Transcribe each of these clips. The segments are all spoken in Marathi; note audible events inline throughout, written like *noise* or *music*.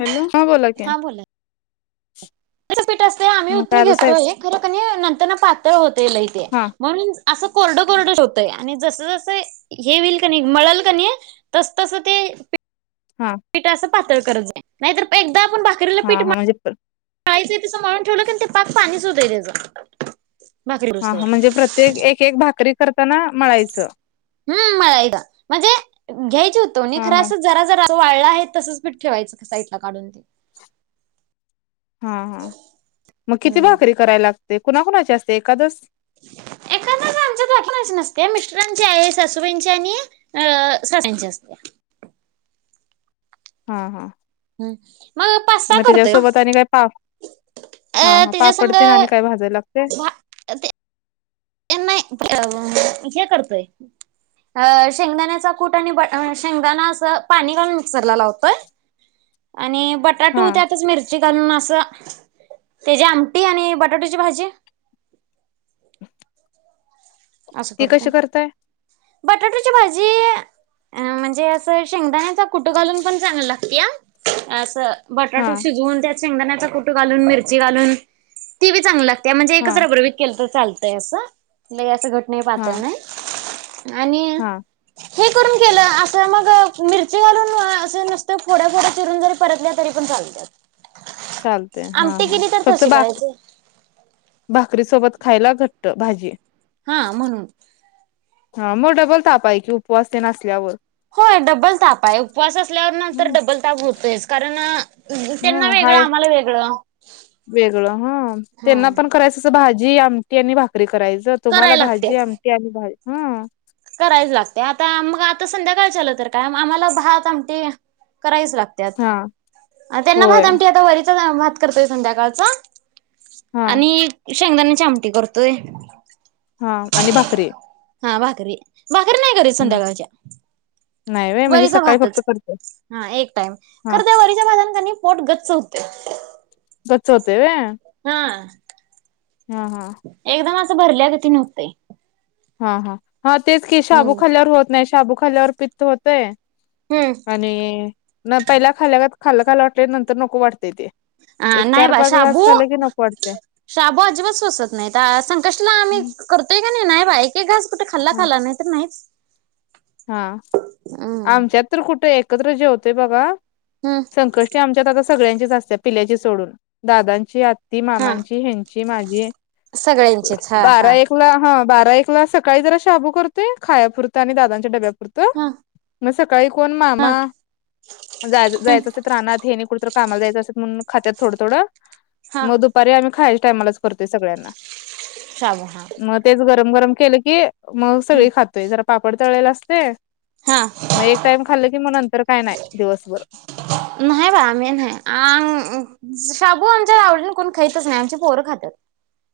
हॅलो, हा बोला की हा बोला पीठ असतय आम्ही मग काय उतनी आता साहेब घेतोय, खर कनी नंतर ना पातळ होतय लय ते. हा म्हणून असं कोरड-कोरडच होतया आणि जस जस हे होईल क नयी मळल क नयी तस तस ते हा पीठ अस पातळ करच नाही, नाहीतर एकदा आपण भाकरीला हा पीठ हा मळ म्हणजे मळायचय तस मळून ठेवलं क नयी ते पाक पाणीच होतंय त्याच. हा हा म्हणजे प्रत्येक एक एक भाकरी करताना, मळायचं हं मळायच म्हणजे घ्यायची उतवणी हा खर हा असच जरा जरा असं वाळं आहे तसच पीठ ठेवायचं एका साईटला काढून ते. हा हा, मग किती हम्म भाकरी करायला लागते, कुणाकुणाची असते एकादस? एखाद्याच *unintelligible* आमच्यात बाकी कोणाची नसते मिस्टरांची आहे सासूबाईंची आणि सासऱ्यांची असत्या. हा हा हम्म पाच सहा मग करतोय ओ त्याच्यासोबत आणि काय पा, हा अ हा त्याच्या पापड संग तेन आणि काय भाजायला लागतय? भा ते नाय, अ हे करतोय अ शेंगदाण्याचा कूट आणि ब शेंगदाणा असं पाणी घालून मिक्सरला लावतोय. आणि बट बटाटू हा त्यातच मिरची घालून असं तेची आमटी आणि बटाटुची भाजी. असं ती करतोय, कशी करताय बटाटूची भाजी. अ म्हणजे असं शेंगदाण्याचा कुट घालून पण चांगली लागत्या असं हा बटाटू शिजवून त्यात शेंगदाण्याचा कुट घालून, मिरची घालून ती बी चांगली लाग. ते म्हणजे एकच हा रबरबीत केल त चालतंय असं लय अस घट्ट नाय हा पातळ नाही. आणि हा अ हे करून केलं अस मग अ मिरची घालून अस नुसत फोड्या फोड्या चिरून जर परतल्या तरी पण चालत्यात. चालतय, हा आमटी हा केली तर फक्त तशी भाक करायची भाकरी सोबत खायला घट्ट भाजी. हा म्हणून. हा मग डबल ताप आहे की उपवास तेन असल्यावर. होय डबल ताप आहे उपवास असल्यावर नंतर डबल ताप होतोयच कारण अ हम्म हाय, वेगळ हं हा त्यांना पण करायचं अस भाजी, आमटी आणि भाकरी करायच कराय तुम्हाला लागत्यात. भाजी, आमटी आणि भा ह. करायच लागते आता मग आता संध्याकाळच्या आल तर काय आम्हाला भात आमटी करायच हा लागतत त्यांना होय भात आमठी आता वरीचा भात करतोय संध्याकाळचा हा आणि शेंगदाण्याची आमटी करतोय हा आणि भाकरी भाकरी भाकरी नाही करीत हम्म संध्याकाळच्या नाही व्हय म्हणजे वरीचा सकाळी फक्त भातच करते हा एक टाइम हा खरं त्या वरीच्या भातन का नाहीं पोट गच्च होते गच्च होतेय होय हा हा हा एकदम असं भरल्या गतीन व्हते हा हा हा तेच की शाबू हम्म खाल्यावर होत नाही शाबू खाल्ल्यावर पित्त होतय हम्म आणि नं पहिल्यां खाल्ल्या खाल्ला खायंला वाटलं नंतर नको वाटतेंय ते आ एक नाहीं चार बा पाच घास शाबू खाल्ले की नको वाटते शाबू अजिबात सोसत नाही तर संकष्टीला आम्ही करतोय का नाही नाही बा एक एक घास कुठे खाल्ला हा खाल्ला नाही तर नाहीच हा हम्म. आमच्यात तर कुठे एकत्र जेवतो बघा हां संकष्टी आमच्यात आता सगळ्यांचीच असते पिल्याची सोडून दादांची आत्ती हा मामांची ह्याची ची माझी सगळ्यांचेच हा बारा हा. एक ला ह बारा एक ला सकाळी जरा शाबू करते खायापुरतं आणि दादांच्या डब्या पुुरतं ह मग सकाळी कोण मामा जाय हम्म जायचं असे रानांत ह्यांनी कुठं तरी कामाला जायचं असं म्हणून खात्यांत थोडं थोडं हा मग दुपारी आम्ही खायच्या टायमालाच करतोय सगळ्यांना शाबू हा मग तेच गरम गरम केलं की मग सगळी हम्म. खातोय जरा पापड तळलेल असते हा मग एक टाइम खाल्ल कि मग नंतर काय नाही दिवसभर नाहीय बा आमही नाही आंग शाबू आमच्या आवर्जून कोण खातच नाही आमची पोरं खातात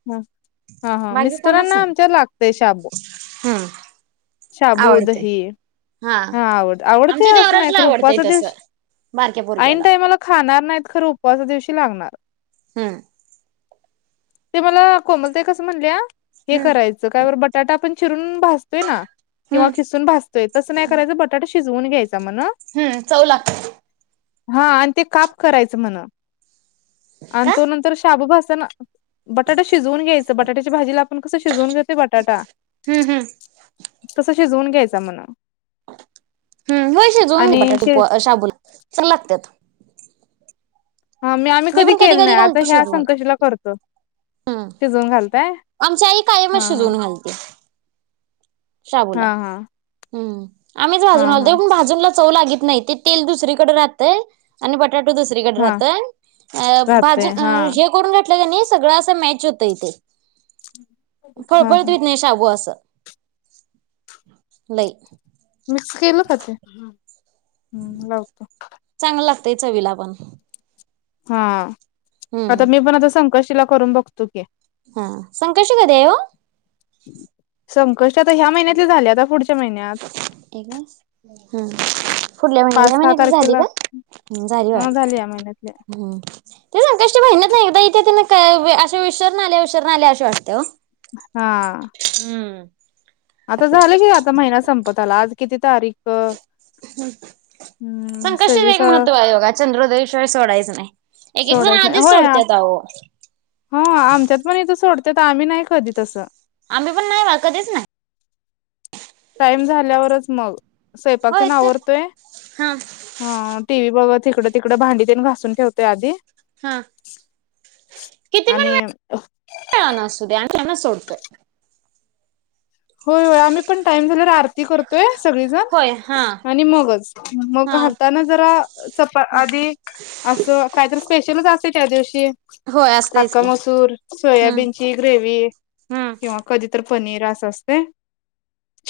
ह हा हा मिस्टरांना आमच्या लागतेय शाबू हम् शाबू दही हा आवड आवडत आमच्या आहे असं नाही देवराजला खरं आवडतंय उपवासा तसं. दिवशी बारक्या ऐन पोरग्याला टाईमाला खाणार नाहीत खरं उपवासा दिवशी लागणार हम्म ते मला कोमलताई कसं म्हणल्या हे हम्म करायचं काय बर बटाटा आपण चिरून भासतो ना किंवा हम्म किसून भाजतोय तस बटाटा शिजवून घ्यायचा म्हण हम्म चव लाग हा आणि ते काप करायचं म्हण आणि का तो नंतर शाबू भाजताना बटाटा शिजवून घ्यायचं बटाट्याच्या भाजीला आपण कसं शिजवून घेतोय बटाटा हम्म हम्म. तसं शिजवूम घ्यायचा म्हण हम् होय शिजवून आणि बटाटे शे पो शाबूला चांगलं लागतात हा मी आम्ही कधी केलं नाही आता ह्या संकष्टीला करतो हम्म शिजवून घालताय आमच्या आई कायमच हा हा शिजवून घालत्या शाबूला हा हा हम आम्हीच भाजून हा हा आणतोय पण भाजून चव लागीत नाही ते तेल दुसरीकडं राहतयं आणि बटाटू दुसरीकडं हा राहतय अ राहते भाजू हा हे करून घेतलं क णी सगळं असं मॅच होत ते हा फळफळीत हा हुईत नाही शाबू असं लई मिक्स केलं का ते हम लावतो चांगलं लागतंय चवीला पण हा हम्म आता मी पण आता संकष्टीला करून बघतो की हा संकष्टी कधी आहे वो संकष्टी आता ह्या महिन्यातली झाली आता पुढच्या महिन्यात एक बास हम्म फुडल्या महिन्यात पाच या सहा महिन्यातली झाली तारखेला काय झाली ह या महिन्यातले हम ती संकष्टी महिन्यातनं एकदा ईत्या त्यानं क अशी उशीरनं आल्या उशीरनं आल्या अशी वाढत्या वो हा हम्म आता झालं की आता महिना संपत आला आज किती तारीख हम हम्म संकष्टीचं सव्वीस एक महत्व आहे बघा चंद्रोदयशिवाय सोडायचं नाही एक एक जण आधीच सोडत्यात आवो हो आमच्यात पण इथं सोडत्यात आम्ही नाही कधी तसं आम्ही पण नाही बा कधीच नाही. टाईम झाल्यावरच मग स्वंयपाक होय तेन तर आवरतोय. हा हं टी व्ही बघत हिकडं तिकडं भांडी तेन घासून ठेवतोय आधी. हा आणि अह आण असू दे आण तेन सोडतोय होय होय आम्ही पण टाइम झाल्याला आरती करतोय होय हा सगळीजण आणि मगच मग हा घालताना जरा चपा आधी असं काहीतरी स्पेशलच असतय त्या दिवशी. होय असतयच अख्ख्या की मसूर हम्म सोयाबीनची, ग्रेव्ही. हम्म किंवा कधी तर पनीर असं असतंय.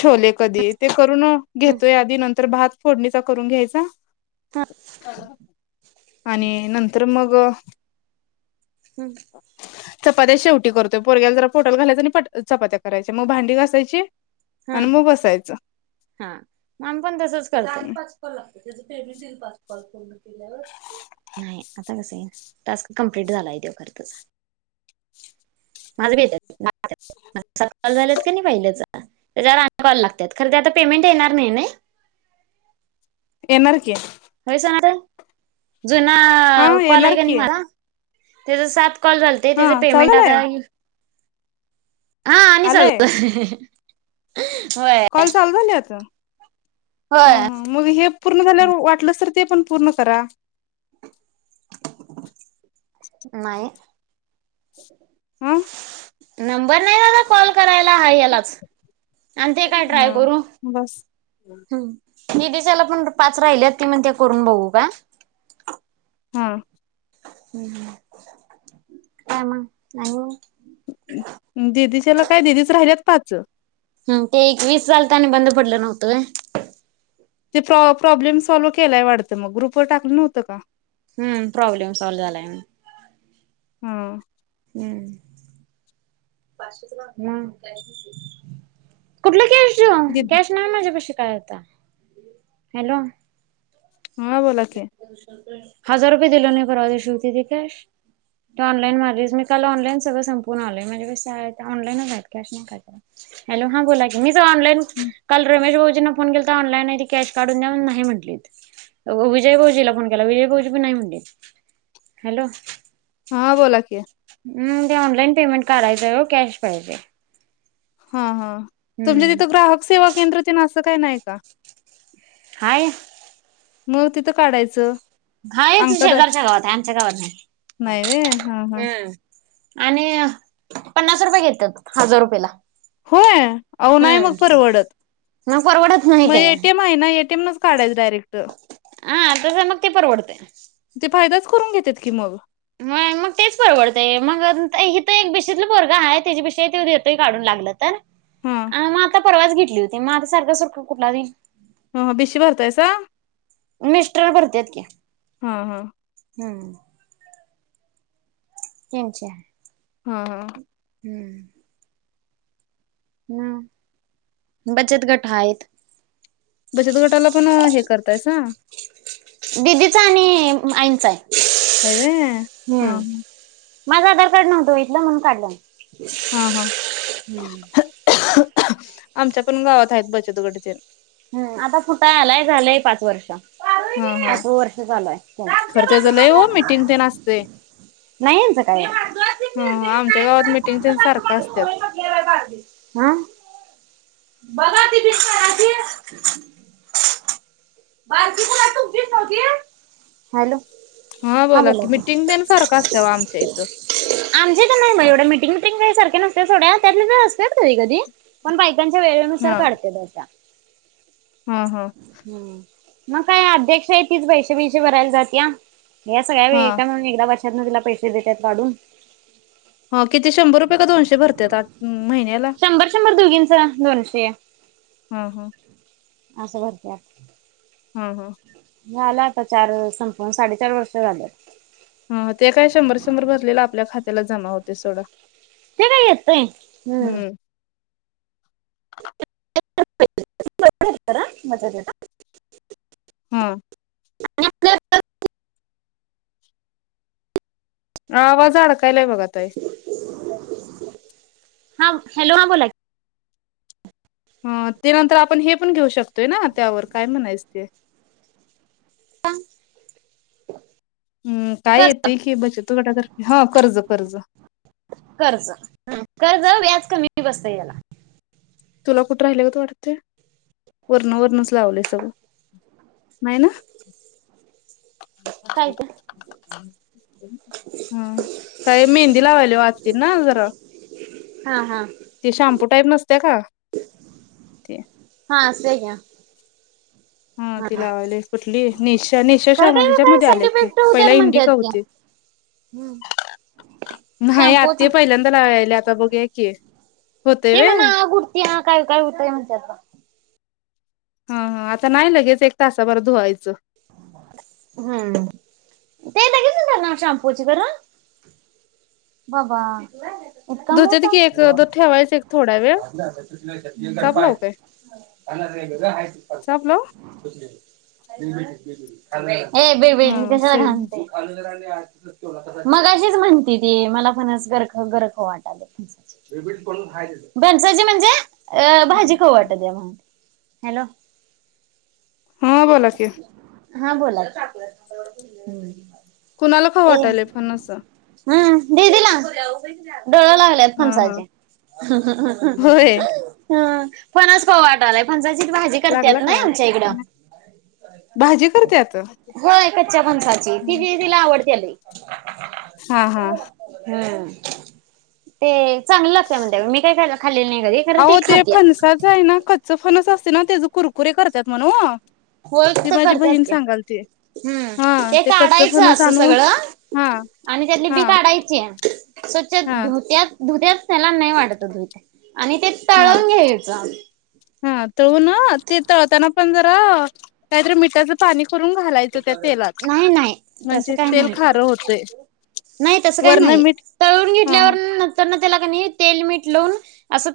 छोले कधी ते करून हम्म. घेतोय आधी. नंतर भात फोडणीचा करून घ्यायचा. ह आणि नंतर मग हम् चपात्या शेवटी करतोय. पोरग्याला जरा पोटात घालायच आणि पट चपात्या करायच्या. मग भांडी घास सायची. हा अनी मग बसायचं. हा. मग आम्ही पण तसचं करतोय. झाली पाच काॅल आता त्याचं पेमेंट येईल पाच कॉल पूर्ण केल्यावर. नाही आता कसं येईल. टास्क कम्प्लीट झालाय त्यो खरं तुझा *inaudible* माझं बी येत्यात *unintelligible* माझं सगळं कॉल झाल्यात की नाही पहिल्याचं. त्याच्यावर आणि कॉल लागत्यात. खरं ते आता पेमेंट येणार नाही नई येणार की. होय सना ताई जुना हा कॉल आहे येणार की नाही माझा. त्याच सात कॉल झालते. हा त्याच पेमेंट चालू आता झालंय येईल. हा. आणि चाल आलंय कॉल चालू झालेय का? हम होय हम मग हे पूर्ण झाल्यावर, वाटलंस तर ते पण पूर्ण करा. नाही. अं? नंबर नाही मला कॉल कराय हाय यालाच, आणि ते काय हा ट्राय करू. बस निधिशाला पण पाच राहिल्यात ती म्हणत्या करून बघू का? हं. हम् हम. काय मग आणि? दिदीच्याला काय दिदीच राहिल्यात पाच. हम् ते एक वीस झालतं आणि बंद पडलं नव्हतं व्हयं. ते प्रॉ प्रॉब्लेम सॉल्व्ह केलाय वाटतं मग ग्रुपवर टाकलं नव्हतं का? हम् प्रॉब्लेम सॉल झालाय म्हणून. हम्. हम्. दि म? हॅलो. हा बोला की. हजार रुपये दिलो नाही परवाच्या हुती ती कॅश. तू ऑनलाईन मारलीस, मी काल ऑनलाईन सगळं संपवून आलोय, माझ्या पाशी ऑनलाईनच आहेत कॅश नाही काही. हॅलो हां बोला मीच ऑनलाईन काल रमेश भाऊजीना फोन केलता ऑनलाईन आहे ती कॅश काढून द्या नाही म्हटलीत. विजय भाऊजीला फोन केला, विजय भाऊजी पण नाही म्हणलेत. हॅलो हा बोला की. हम ते ऑनलाईन पेमेंट काढायचय ओ कॅश पाहिजे. हा हा, तुमच्या हम्म तिथं ग्राहक सेवा केंद्र तेन असं काय नाही का? हाय म तिथं काढायचं. हां इथ अंगठा दा शेजारच्या गावात हाय आमच्या गावात नाही नाही व्हय हा हा हम्. आणि पन्नास रुपये घेत्यात हजार रुपयेला. होय आवो नाही मग हम्म. परवडत, मग परवडत नाही म ते ए टी एम हाय ना ए टी एम नच काढायच डायरेक्ट. हा तसं मग ते परवडतंय. ते फायदाच करून घेतेत की मग? मग मग तेच परवडतय, मग हित एक बीशीतल पोरग हाय तेची बिशी हाय त्यो देतोय काढून लागलं तर हम्म. मग आता परवाच घेतली होती मग आता सारखं सारखं कुटला दिल? हं बिशी भरताईसा? मिस्टर भरत्यात की. हां हां. हम्म. त्यांच्या. हां हां. हम्म. न, बचत गट आहेत. बचत गटाला पण हे करतायसा? दिदीच आणि आईंचा हाय. हाय वे हा. माझं आधार कार्ड नव्हतो व इथलं म्हणून काढलं. हा हा हम्म. आमच्या पण गावात हायत बचतगट ते. हम्म, आता फुटा आलाय झालंय पाच वर्ष. हा हा पाचवा वर्ष चालू आय. खरं त्याच लय ओ मिटिंग तेन असतय नाय याचं काय. ह आमच्या गावात मिटिंग तेन सारखं असत्यात आ? बघा ती पिन बारकी *inaudible* हॅलो. हा बोला की मीटिंग तेन सारखं असते अव आमच्या इथं. आमच्या हित नाय बाय एवढ्या मिटिंग बटिंग काय सारख्या नसत्यात सोडा त्यातल्या त्यात असत्यात कधी कधी. पण बायकांच्या वेळेनुसार हा काढत्या बायका. हा हा. हम्म, मग काय अध्यक्ष आय तीच पैशा बिश भरायला जातीया. या सगळ्या हा वेहिका म्हणून मी एकदा वर्षातन तिला पैसे देत्यात वाढून. हो किती शंभर रुपये का दोनशे भरत्यात आत महिन्याला? शंभर शंभर दोघींचा दोनशे. हा हा. अस भरत्यात. हा हा. झाला आता चार संपून साडेचार वर्ष झाल. हा ते काय शंभर शंभर भरलेलं आपल्या खात्याला जमा होते सोडा. ते काय येतय हम्म. *unintelligible* हा. आवाज अडकायलाय बघा ताई. हा हॅलो हा बोला की. हा ते नंतर आपण हे पण घेऊ शकतोय ना त्यावर काय म्हणायच ते? *inaudible* हम्म, काय कर्ज येते की बचत गटातर्फे हा कर्ज कर्ज. कर्ज कर्ज व्याज कमी बसतय याला. तुला कुठ राहिल्यागत वाटतय? वरण वरनच लावलय सगळं. नाय ना? काय ग? हम्म, काय मेहंदी लावायल्या व आत्तीना जरा. हा हा. ते शम्पू टाईप नसते का? ते. हा आस घ्या. हा ति लावयले कुठली निशा निशा खरं शाम काय काय हिच्यामध्ये आले की पहिल इंडी का होते. हम्म. न्हाय आत ते पहिल्यांदा लावायले आता बघूया की. होतय ते म्हण व्हय आग उठत्या काय काय हुतय म्हणत्यात बाय. हा हा आता नाय लगेच एक तासाभरात धुवायचं. हम्म, ते लगेच होत्या ना शाबूची खरं. बाबा. इतका धुतेत मोठा. की एक द ठेवायच एक थोडा वेळ चाप लावू काय चाप लावू *unintelligible* ए *unintelligible* हा सैल मगाशीच म्हणती ती मला फणस गर खाऊ गर खाऊ वाटालय. फनसाची म्हणजे अ भाजी खाऊ वाटाल्या, हॅलो. हां बोला की. हा बोला. कुणाला खाऊ वाटालय फणस. हम् दीदीला, डोळ लागल्यात. ते हा हा फणसाचे. होय ह फणस खाऊ वाटालय फणसाची भाजी लागला करत्यात नई काय आत आमच्या इकडं. भाजी करते आता होय कच्च्या फणसाची ती दीदीला आवडत्या लई. हा हा. हम्म ते चांगली लागत्या म्हणत्या मी काय खा खाल्लेली नाही कधी. खरं आवो ती ते खात्या. फणसाच आहे ना कच्च फणस असतय ना तेच कुरकुरे करत्यात म्हण ओ. होय ती हित माझी करत्याच बहीण की. सांगाल ती हम्म, हा ते कच्च काढायचं फणस अस आणून सगळं हा आणि त्यातली बी हा काढायची. स्वच्छ हा धुत्यात धुत्यात त्याला नाही वाटत धूत आणि ते हा. तळून घ्यायचं. हा तळून ते तळताना पण जरा काहीतरी मिठाच पाणी करून घालायचं त्या तेलात, नाही नाही तसं म्हणजे काय तेल नाही खारं होतंय. नाही तस काही वरण नाही मीठ तळून हा घेतल्यावर नंतर त्याला क नाही तेल मीठ लावून अस ते